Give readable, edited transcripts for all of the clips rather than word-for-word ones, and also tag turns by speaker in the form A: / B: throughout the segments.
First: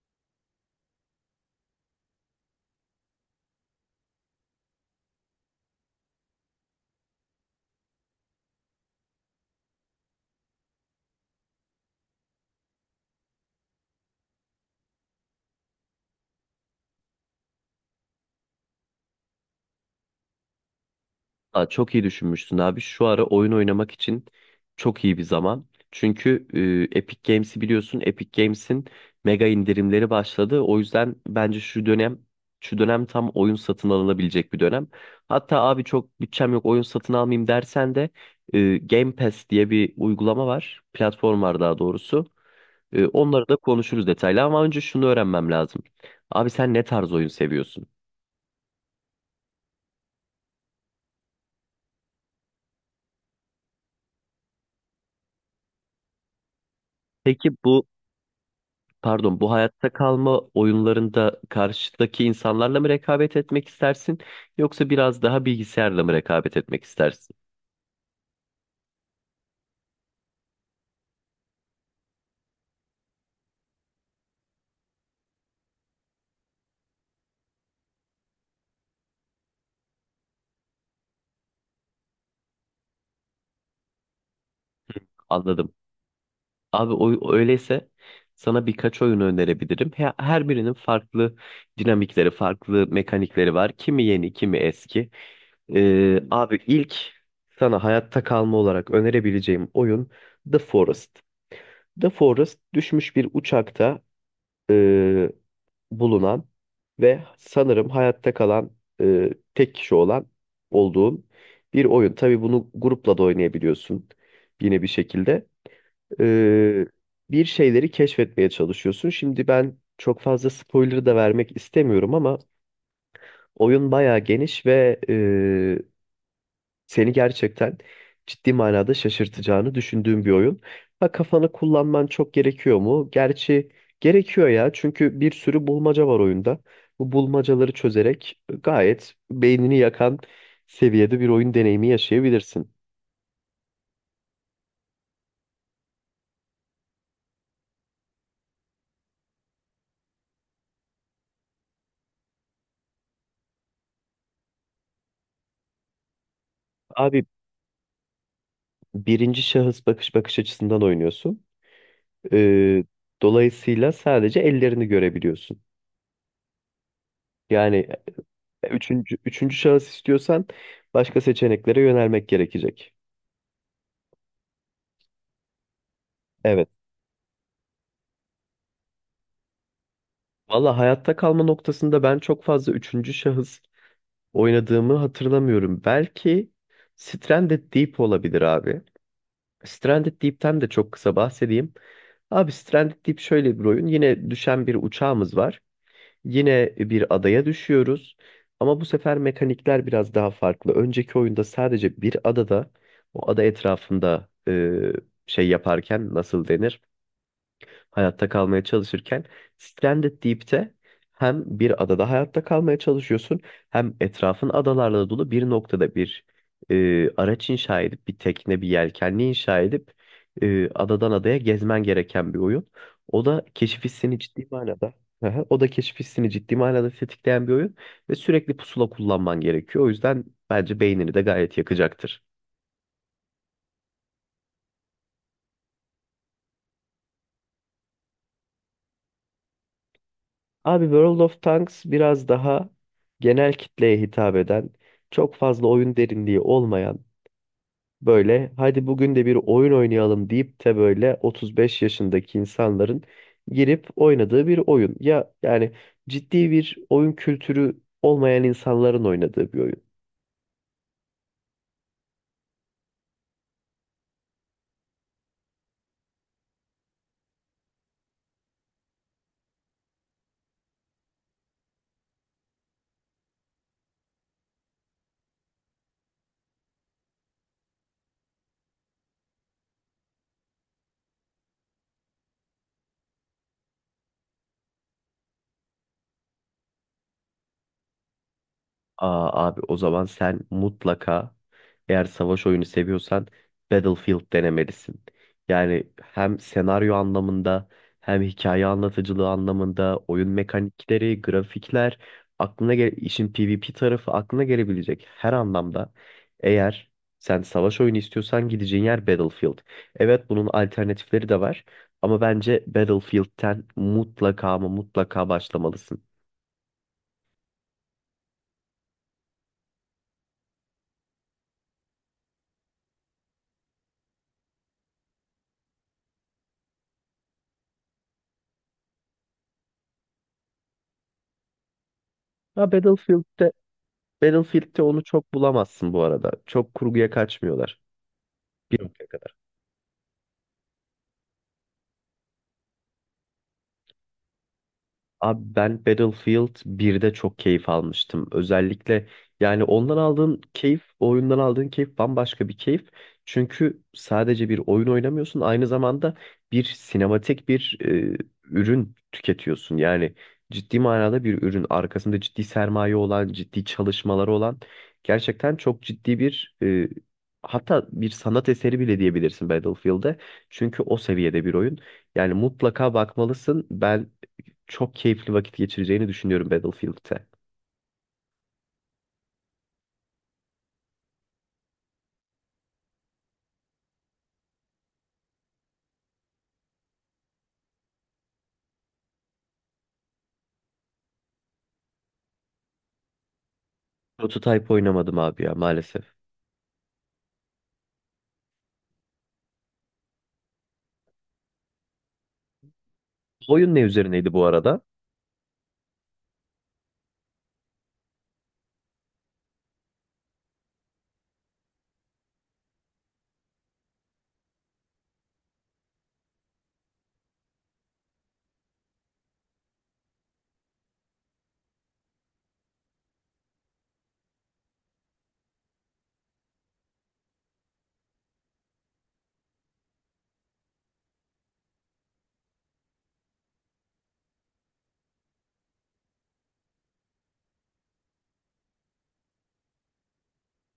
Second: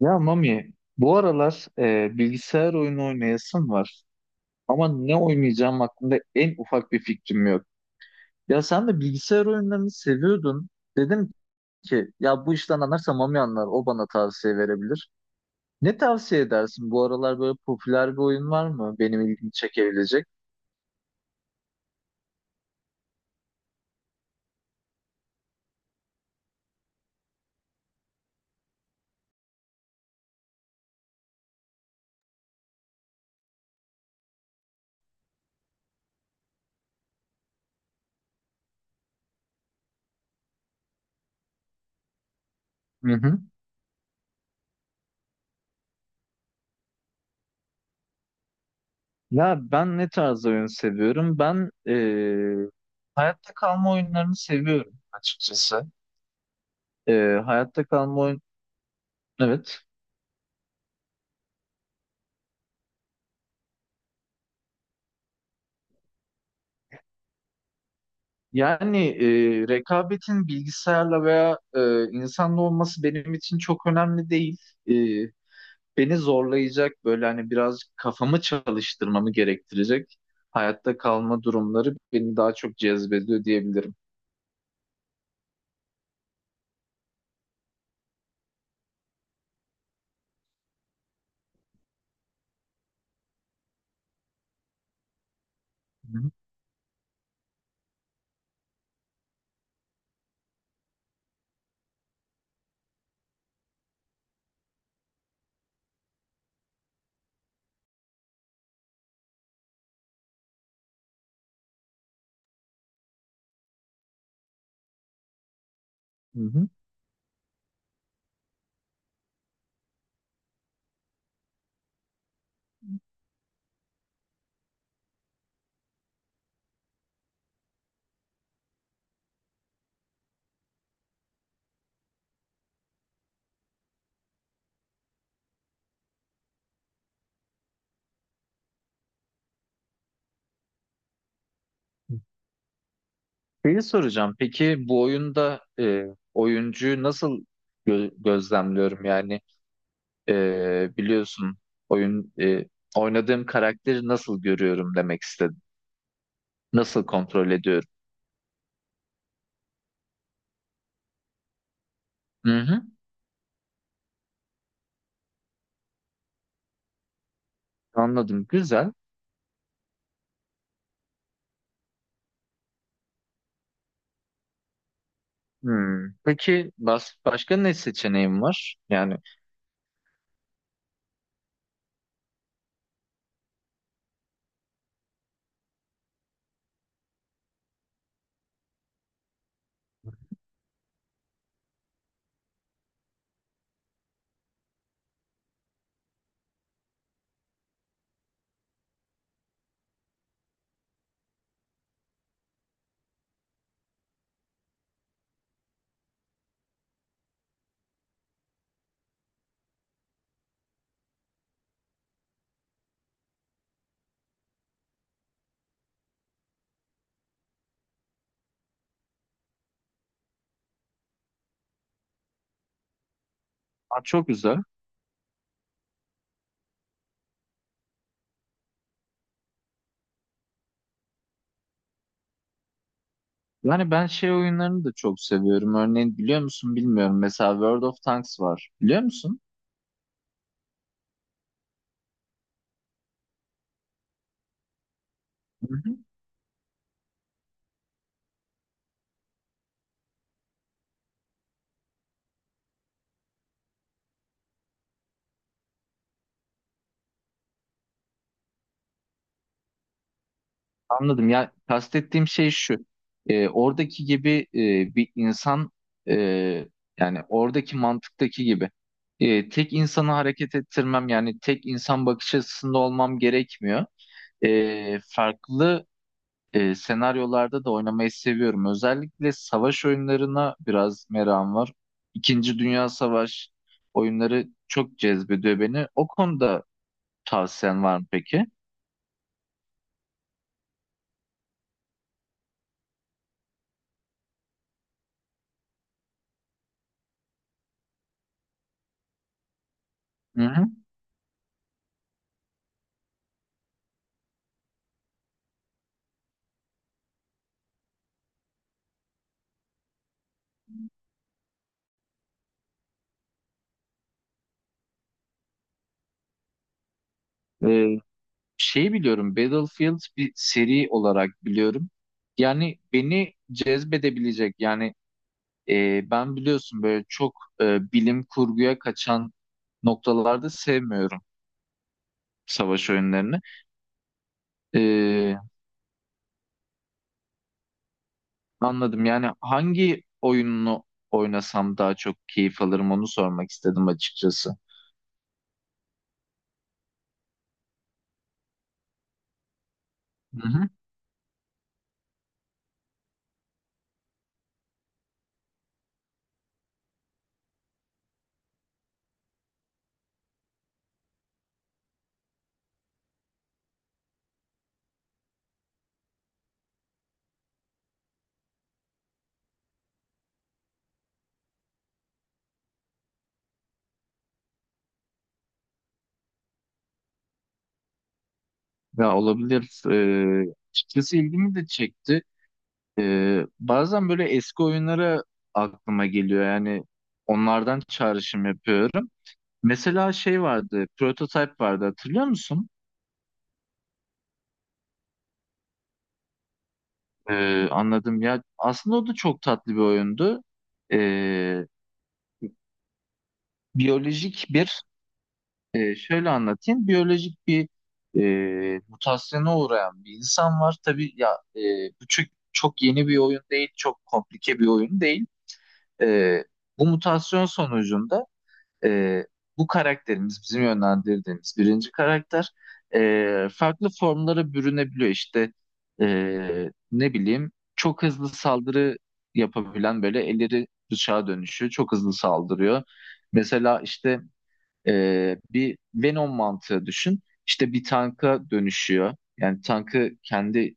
A: Ya Mami, bu aralar bilgisayar oyunu oynayasım var. Ama ne oynayacağım hakkında en ufak bir fikrim yok. Ya sen de bilgisayar oyunlarını seviyordun. Dedim ki ya bu işten anlarsa Mami anlar, o bana tavsiye verebilir. Ne tavsiye edersin? Bu aralar böyle popüler bir oyun var mı benim ilgimi çekebilecek?
B: Aa, çok iyi düşünmüşsün abi. Şu ara oyun oynamak için çok iyi bir zaman. Çünkü Epic Games'i biliyorsun. Epic Games'in mega indirimleri başladı. O yüzden bence şu dönem tam oyun satın alınabilecek bir dönem. Hatta abi çok bütçem yok, oyun satın almayayım dersen de Game Pass diye bir uygulama var. Platform var daha doğrusu.
A: Hı hı.
B: Onları da konuşuruz detaylı ama önce şunu öğrenmem lazım. Abi sen ne tarz oyun seviyorsun?
A: Ya ben ne tarz oyun seviyorum? Ben hayatta kalma oyunlarını seviyorum açıkçası. E,
B: Peki
A: hayatta
B: bu
A: kalma oyun...
B: Pardon, bu
A: Evet.
B: hayatta kalma oyunlarında karşıdaki insanlarla mı rekabet etmek istersin yoksa biraz daha bilgisayarla mı rekabet etmek istersin?
A: Yani rekabetin bilgisayarla veya insanla olması benim için çok önemli değil. E, Beni zorlayacak böyle hani birazcık kafamı çalıştırmamı gerektirecek hayatta kalma durumları beni daha çok cezbediyor diyebilirim.
B: Anladım. Abi öyleyse sana birkaç oyun önerebilirim. Her birinin farklı dinamikleri, farklı mekanikleri var. Kimi yeni, kimi eski.
A: Hı
B: Abi ilk sana hayatta kalma olarak önerebileceğim oyun The Forest. The Forest, düşmüş bir uçakta ee, bulunan ve sanırım hayatta kalan e, tek kişi olduğun bir oyun. Tabii bunu grupla da oynayabiliyorsun yine bir şekilde.
A: hı, hı hı.
B: E, Bir şeyleri keşfetmeye çalışıyorsun. Şimdi ben çok fazla spoiler da vermek istemiyorum ama oyun bayağı geniş ve seni gerçekten ciddi manada şaşırtacağını düşündüğüm bir oyun. Ha, kafanı kullanman çok gerekiyor mu? Gerçi gerekiyor ya, çünkü bir sürü bulmaca var oyunda. Bu bulmacaları çözerek gayet beynini yakan seviyede bir oyun deneyimi yaşayabilirsin.
A: Şeyi soracağım. Peki bu oyunda oyuncuyu nasıl gözlemliyorum? Yani biliyorsun oyun e, oynadığım karakteri nasıl görüyorum demek istedim. Nasıl
B: Abi
A: kontrol ediyorum?
B: birinci şahıs bakış açısından oynuyorsun.
A: Hı hı,
B: Ee, Dolayısıyla sadece ellerini görebiliyorsun. Yani
A: anladım. Güzel.
B: üçüncü şahıs istiyorsan başka seçeneklere yönelmek gerekecek.
A: Hmm.
B: Evet.
A: Peki başka ne seçeneğim var? Yani
B: Valla hayatta kalma noktasında ben çok fazla üçüncü şahıs oynadığımı hatırlamıyorum. Belki Stranded Deep olabilir abi. Stranded Deep'ten de çok kısa bahsedeyim. Abi Stranded Deep şöyle bir oyun. Yine düşen bir uçağımız var. Yine bir adaya düşüyoruz. Ama bu sefer mekanikler biraz daha farklı. Önceki oyunda sadece bir adada, o ada etrafında şey yaparken, nasıl denir, hayatta kalmaya çalışırken, Stranded Deep'te hem bir adada hayatta kalmaya çalışıyorsun hem etrafın adalarla dolu bir noktada bir araç inşa edip, bir tekne, bir yelkenli inşa edip adadan adaya gezmen gereken bir oyun. O da keşif
A: aa,
B: hissini
A: çok
B: ciddi
A: güzel.
B: manada Aha, o da keşif hissini ciddi manada tetikleyen bir oyun ve sürekli pusula kullanman gerekiyor. O yüzden bence beynini de gayet yakacaktır.
A: Yani ben şey oyunlarını da çok seviyorum. Örneğin biliyor musun bilmiyorum. Mesela World of Tanks var. Biliyor musun?
B: Abi World of Tanks biraz daha genel kitleye hitap eden, çok fazla
A: Hı
B: oyun
A: hı.
B: derinliği olmayan, böyle hadi bugün de bir oyun oynayalım deyip de böyle 35 yaşındaki insanların girip oynadığı bir oyun. Ya yani ciddi bir oyun kültürü olmayan insanların oynadığı bir oyun.
A: Anladım. Ya kastettiğim şey şu. Oradaki gibi bir insan, e, yani oradaki mantıktaki gibi tek insanı hareket ettirmem, yani tek insan bakış açısında olmam gerekmiyor. Farklı senaryolarda da oynamayı seviyorum. Özellikle savaş oyunlarına biraz merakım var. İkinci Dünya Savaşı oyunları çok cezbediyor beni. O konuda tavsiyen var mı peki?
B: Aa, abi o zaman sen mutlaka, eğer savaş oyunu seviyorsan, Battlefield denemelisin. Yani hem senaryo anlamında hem hikaye anlatıcılığı anlamında, oyun
A: Hı hı.
B: mekanikleri, grafikler, aklına gel işin PvP tarafı, aklına gelebilecek her anlamda, eğer sen savaş oyunu istiyorsan gideceğin yer Battlefield. Evet, bunun alternatifleri de var ama bence Battlefield'ten mutlaka ama mutlaka başlamalısın.
A: E, Şeyi biliyorum, Battlefield bir seri olarak biliyorum. Yani beni cezbedebilecek, yani ben biliyorsun böyle çok bilim kurguya kaçan noktalarda sevmiyorum
B: Ha,
A: savaş oyunlarını.
B: Battlefield'te onu çok
A: E,
B: bulamazsın bu arada. Çok kurguya kaçmıyorlar. Bir,
A: Anladım. Yani hangi oyununu oynasam daha çok keyif alırım onu sormak istedim açıkçası.
B: Abi ben Battlefield birde çok keyif almıştım. Özellikle yani
A: Hı hı.
B: o oyundan aldığın keyif bambaşka bir keyif. Çünkü sadece bir oyun oynamıyorsun, aynı zamanda bir sinematik bir ürün tüketiyorsun. Yani ciddi manada bir ürün, arkasında ciddi sermaye olan, ciddi çalışmaları olan, gerçekten çok ciddi bir hatta bir sanat eseri bile diyebilirsin Battlefield'e. Çünkü o seviyede bir oyun. Yani mutlaka bakmalısın. Ben çok keyifli vakit geçireceğini düşünüyorum Battlefield'te.
A: Ya olabilir. Açıkçası ilgimi de çekti. Bazen böyle eski oyunlara aklıma geliyor. Yani onlardan çağrışım yapıyorum. Mesela şey vardı, Prototype vardı, hatırlıyor musun?
B: Prototype oynamadım abi ya, maalesef.
A: Anladım. Ya aslında o da çok tatlı bir oyundu. Ee,
B: Oyun ne üzerineydi bu
A: biyolojik
B: arada?
A: bir Şöyle anlatayım. Biyolojik bir, mutasyona uğrayan bir insan var. Tabii ya, e, bu çok, çok yeni bir oyun değil, çok komplike bir oyun değil. Ee, Bu mutasyon sonucunda e, bu karakterimiz, bizim yönlendirdiğimiz birinci karakter farklı formlara bürünebiliyor. İşte ne bileyim, çok hızlı saldırı yapabilen, böyle elleri bıçağa dönüşüyor. Çok hızlı saldırıyor. Mesela işte bir Venom mantığı düşün. İşte bir tanka dönüşüyor. Yani tankı kendi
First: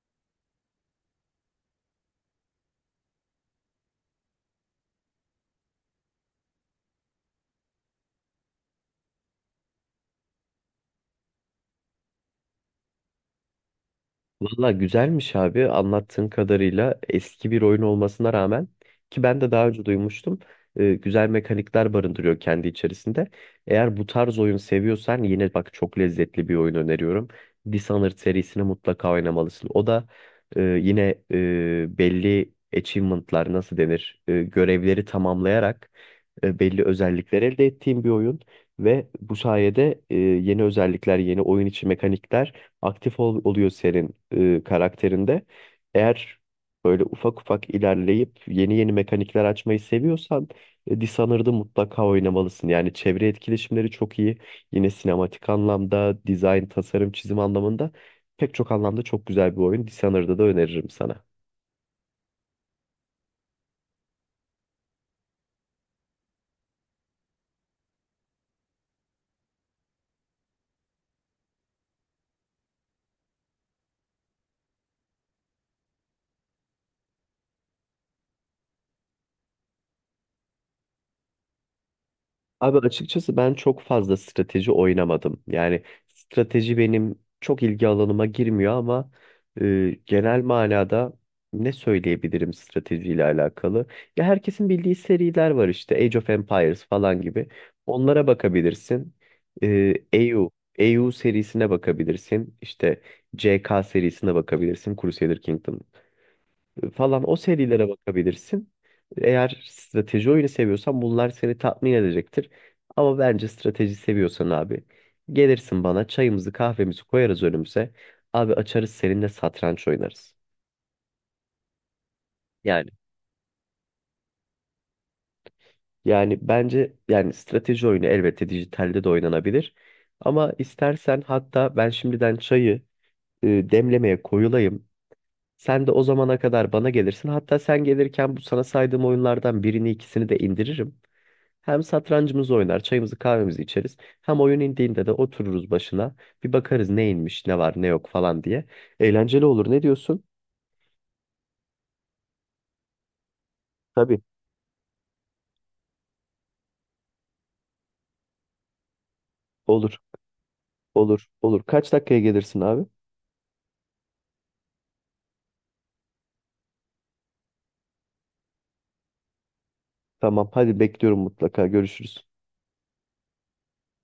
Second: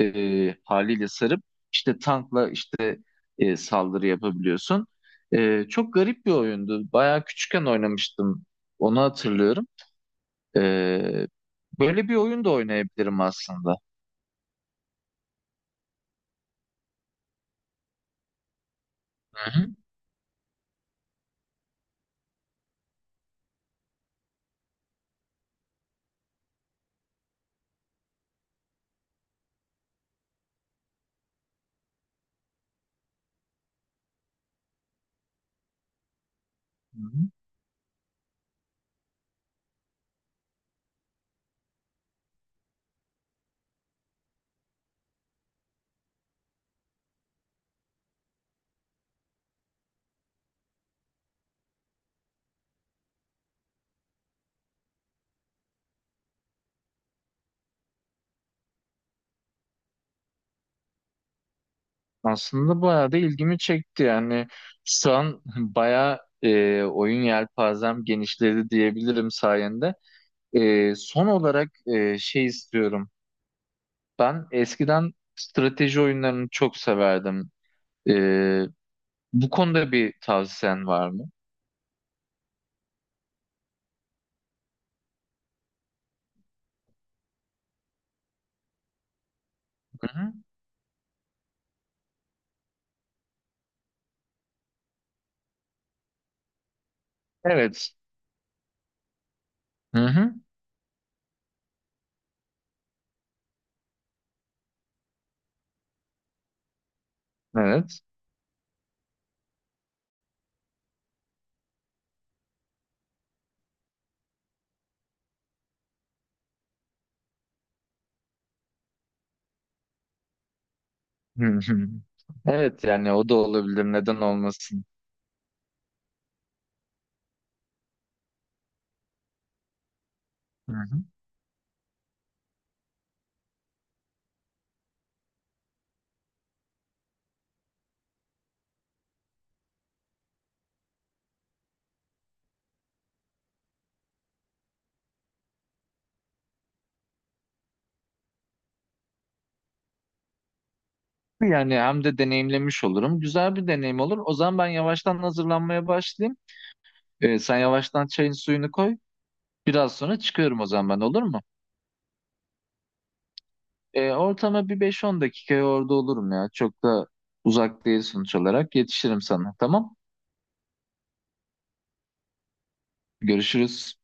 A: haliyle sarıp, işte tankla işte saldırı yapabiliyorsun. Çok garip bir oyundu. Bayağı küçükken oynamıştım. Onu hatırlıyorum. Ee, Böyle bir oyun da oynayabilirim aslında.
B: Valla güzelmiş abi, anlattığın kadarıyla eski bir oyun olmasına rağmen, ki ben de
A: Hı hı.
B: daha önce duymuştum, güzel mekanikler barındırıyor kendi içerisinde. Eğer bu tarz oyun seviyorsan yine bak, çok lezzetli bir oyun öneriyorum. Dishonored serisini mutlaka oynamalısın. O da belli achievement'lar, nasıl denir, görevleri tamamlayarak belli
A: Hı hı.
B: özellikler elde ettiğim bir oyun ve bu sayede yeni özellikler, yeni oyun içi mekanikler oluyor senin karakterinde. Eğer böyle ufak ufak ilerleyip yeni yeni mekanikler açmayı seviyorsan Dishonored'ı mutlaka oynamalısın. Yani çevre etkileşimleri çok iyi. Yine sinematik anlamda, dizayn, tasarım, çizim anlamında, pek çok anlamda çok güzel bir oyun. Dishonored'ı da öneririm sana.
A: Aslında bayağı da ilgimi çekti. Yani şu an bayağı oyun yelpazem genişledi diyebilirim sayende. Son olarak şey istiyorum. Ben eskiden strateji oyunlarını çok severdim. Ee, Bu konuda bir tavsiyen var mı?
B: Abi açıkçası ben çok fazla strateji oynamadım. Yani strateji benim çok ilgi alanıma girmiyor ama
A: Hı-hı.
B: genel manada ne söyleyebilirim stratejiyle alakalı? Ya herkesin bildiği seriler var, işte Age of Empires falan gibi.
A: Evet.
B: Onlara bakabilirsin. E,
A: Hı-hı.
B: EU, EU serisine bakabilirsin. İşte CK serisine bakabilirsin. Crusader Kingdom falan, o serilere
A: Evet.
B: bakabilirsin. Eğer strateji oyunu seviyorsan bunlar seni tatmin edecektir. Ama bence strateji seviyorsan abi, gelirsin bana, çayımızı kahvemizi koyarız önümüze. Abi açarız seninle, satranç oynarız.
A: Hı-hı. Evet,
B: Yani
A: yani o da olabilir. Neden olmasın?
B: Yani bence, yani strateji oyunu elbette dijitalde de oynanabilir. Ama
A: Hı-hı.
B: istersen hatta ben şimdiden çayı demlemeye koyulayım. Sen de o zamana kadar bana gelirsin. Hatta sen gelirken bu sana saydığım oyunlardan birini ikisini de indiririm. Hem satrancımızı oynar, çayımızı kahvemizi içeriz. Hem oyun indiğinde de otururuz başına. Bir bakarız ne inmiş, ne var, ne yok falan diye. Eğlenceli olur. Ne diyorsun?
A: Yani hem de deneyimlemiş olurum. Güzel bir deneyim olur.
B: Tabii.
A: O zaman ben yavaştan hazırlanmaya başlayayım. Sen yavaştan çayın suyunu koy. Biraz
B: Olur,
A: sonra çıkıyorum, o zaman ben, olur
B: olur,
A: mu?
B: olur. Kaç dakikaya gelirsin abi?
A: Ortama bir 5-10 dakikaya orada olurum ya. Çok da uzak değil sonuç olarak. Yetişirim sana. Tamam.
B: Tamam, hadi bekliyorum mutlaka. Görüşürüz.
A: Görüşürüz.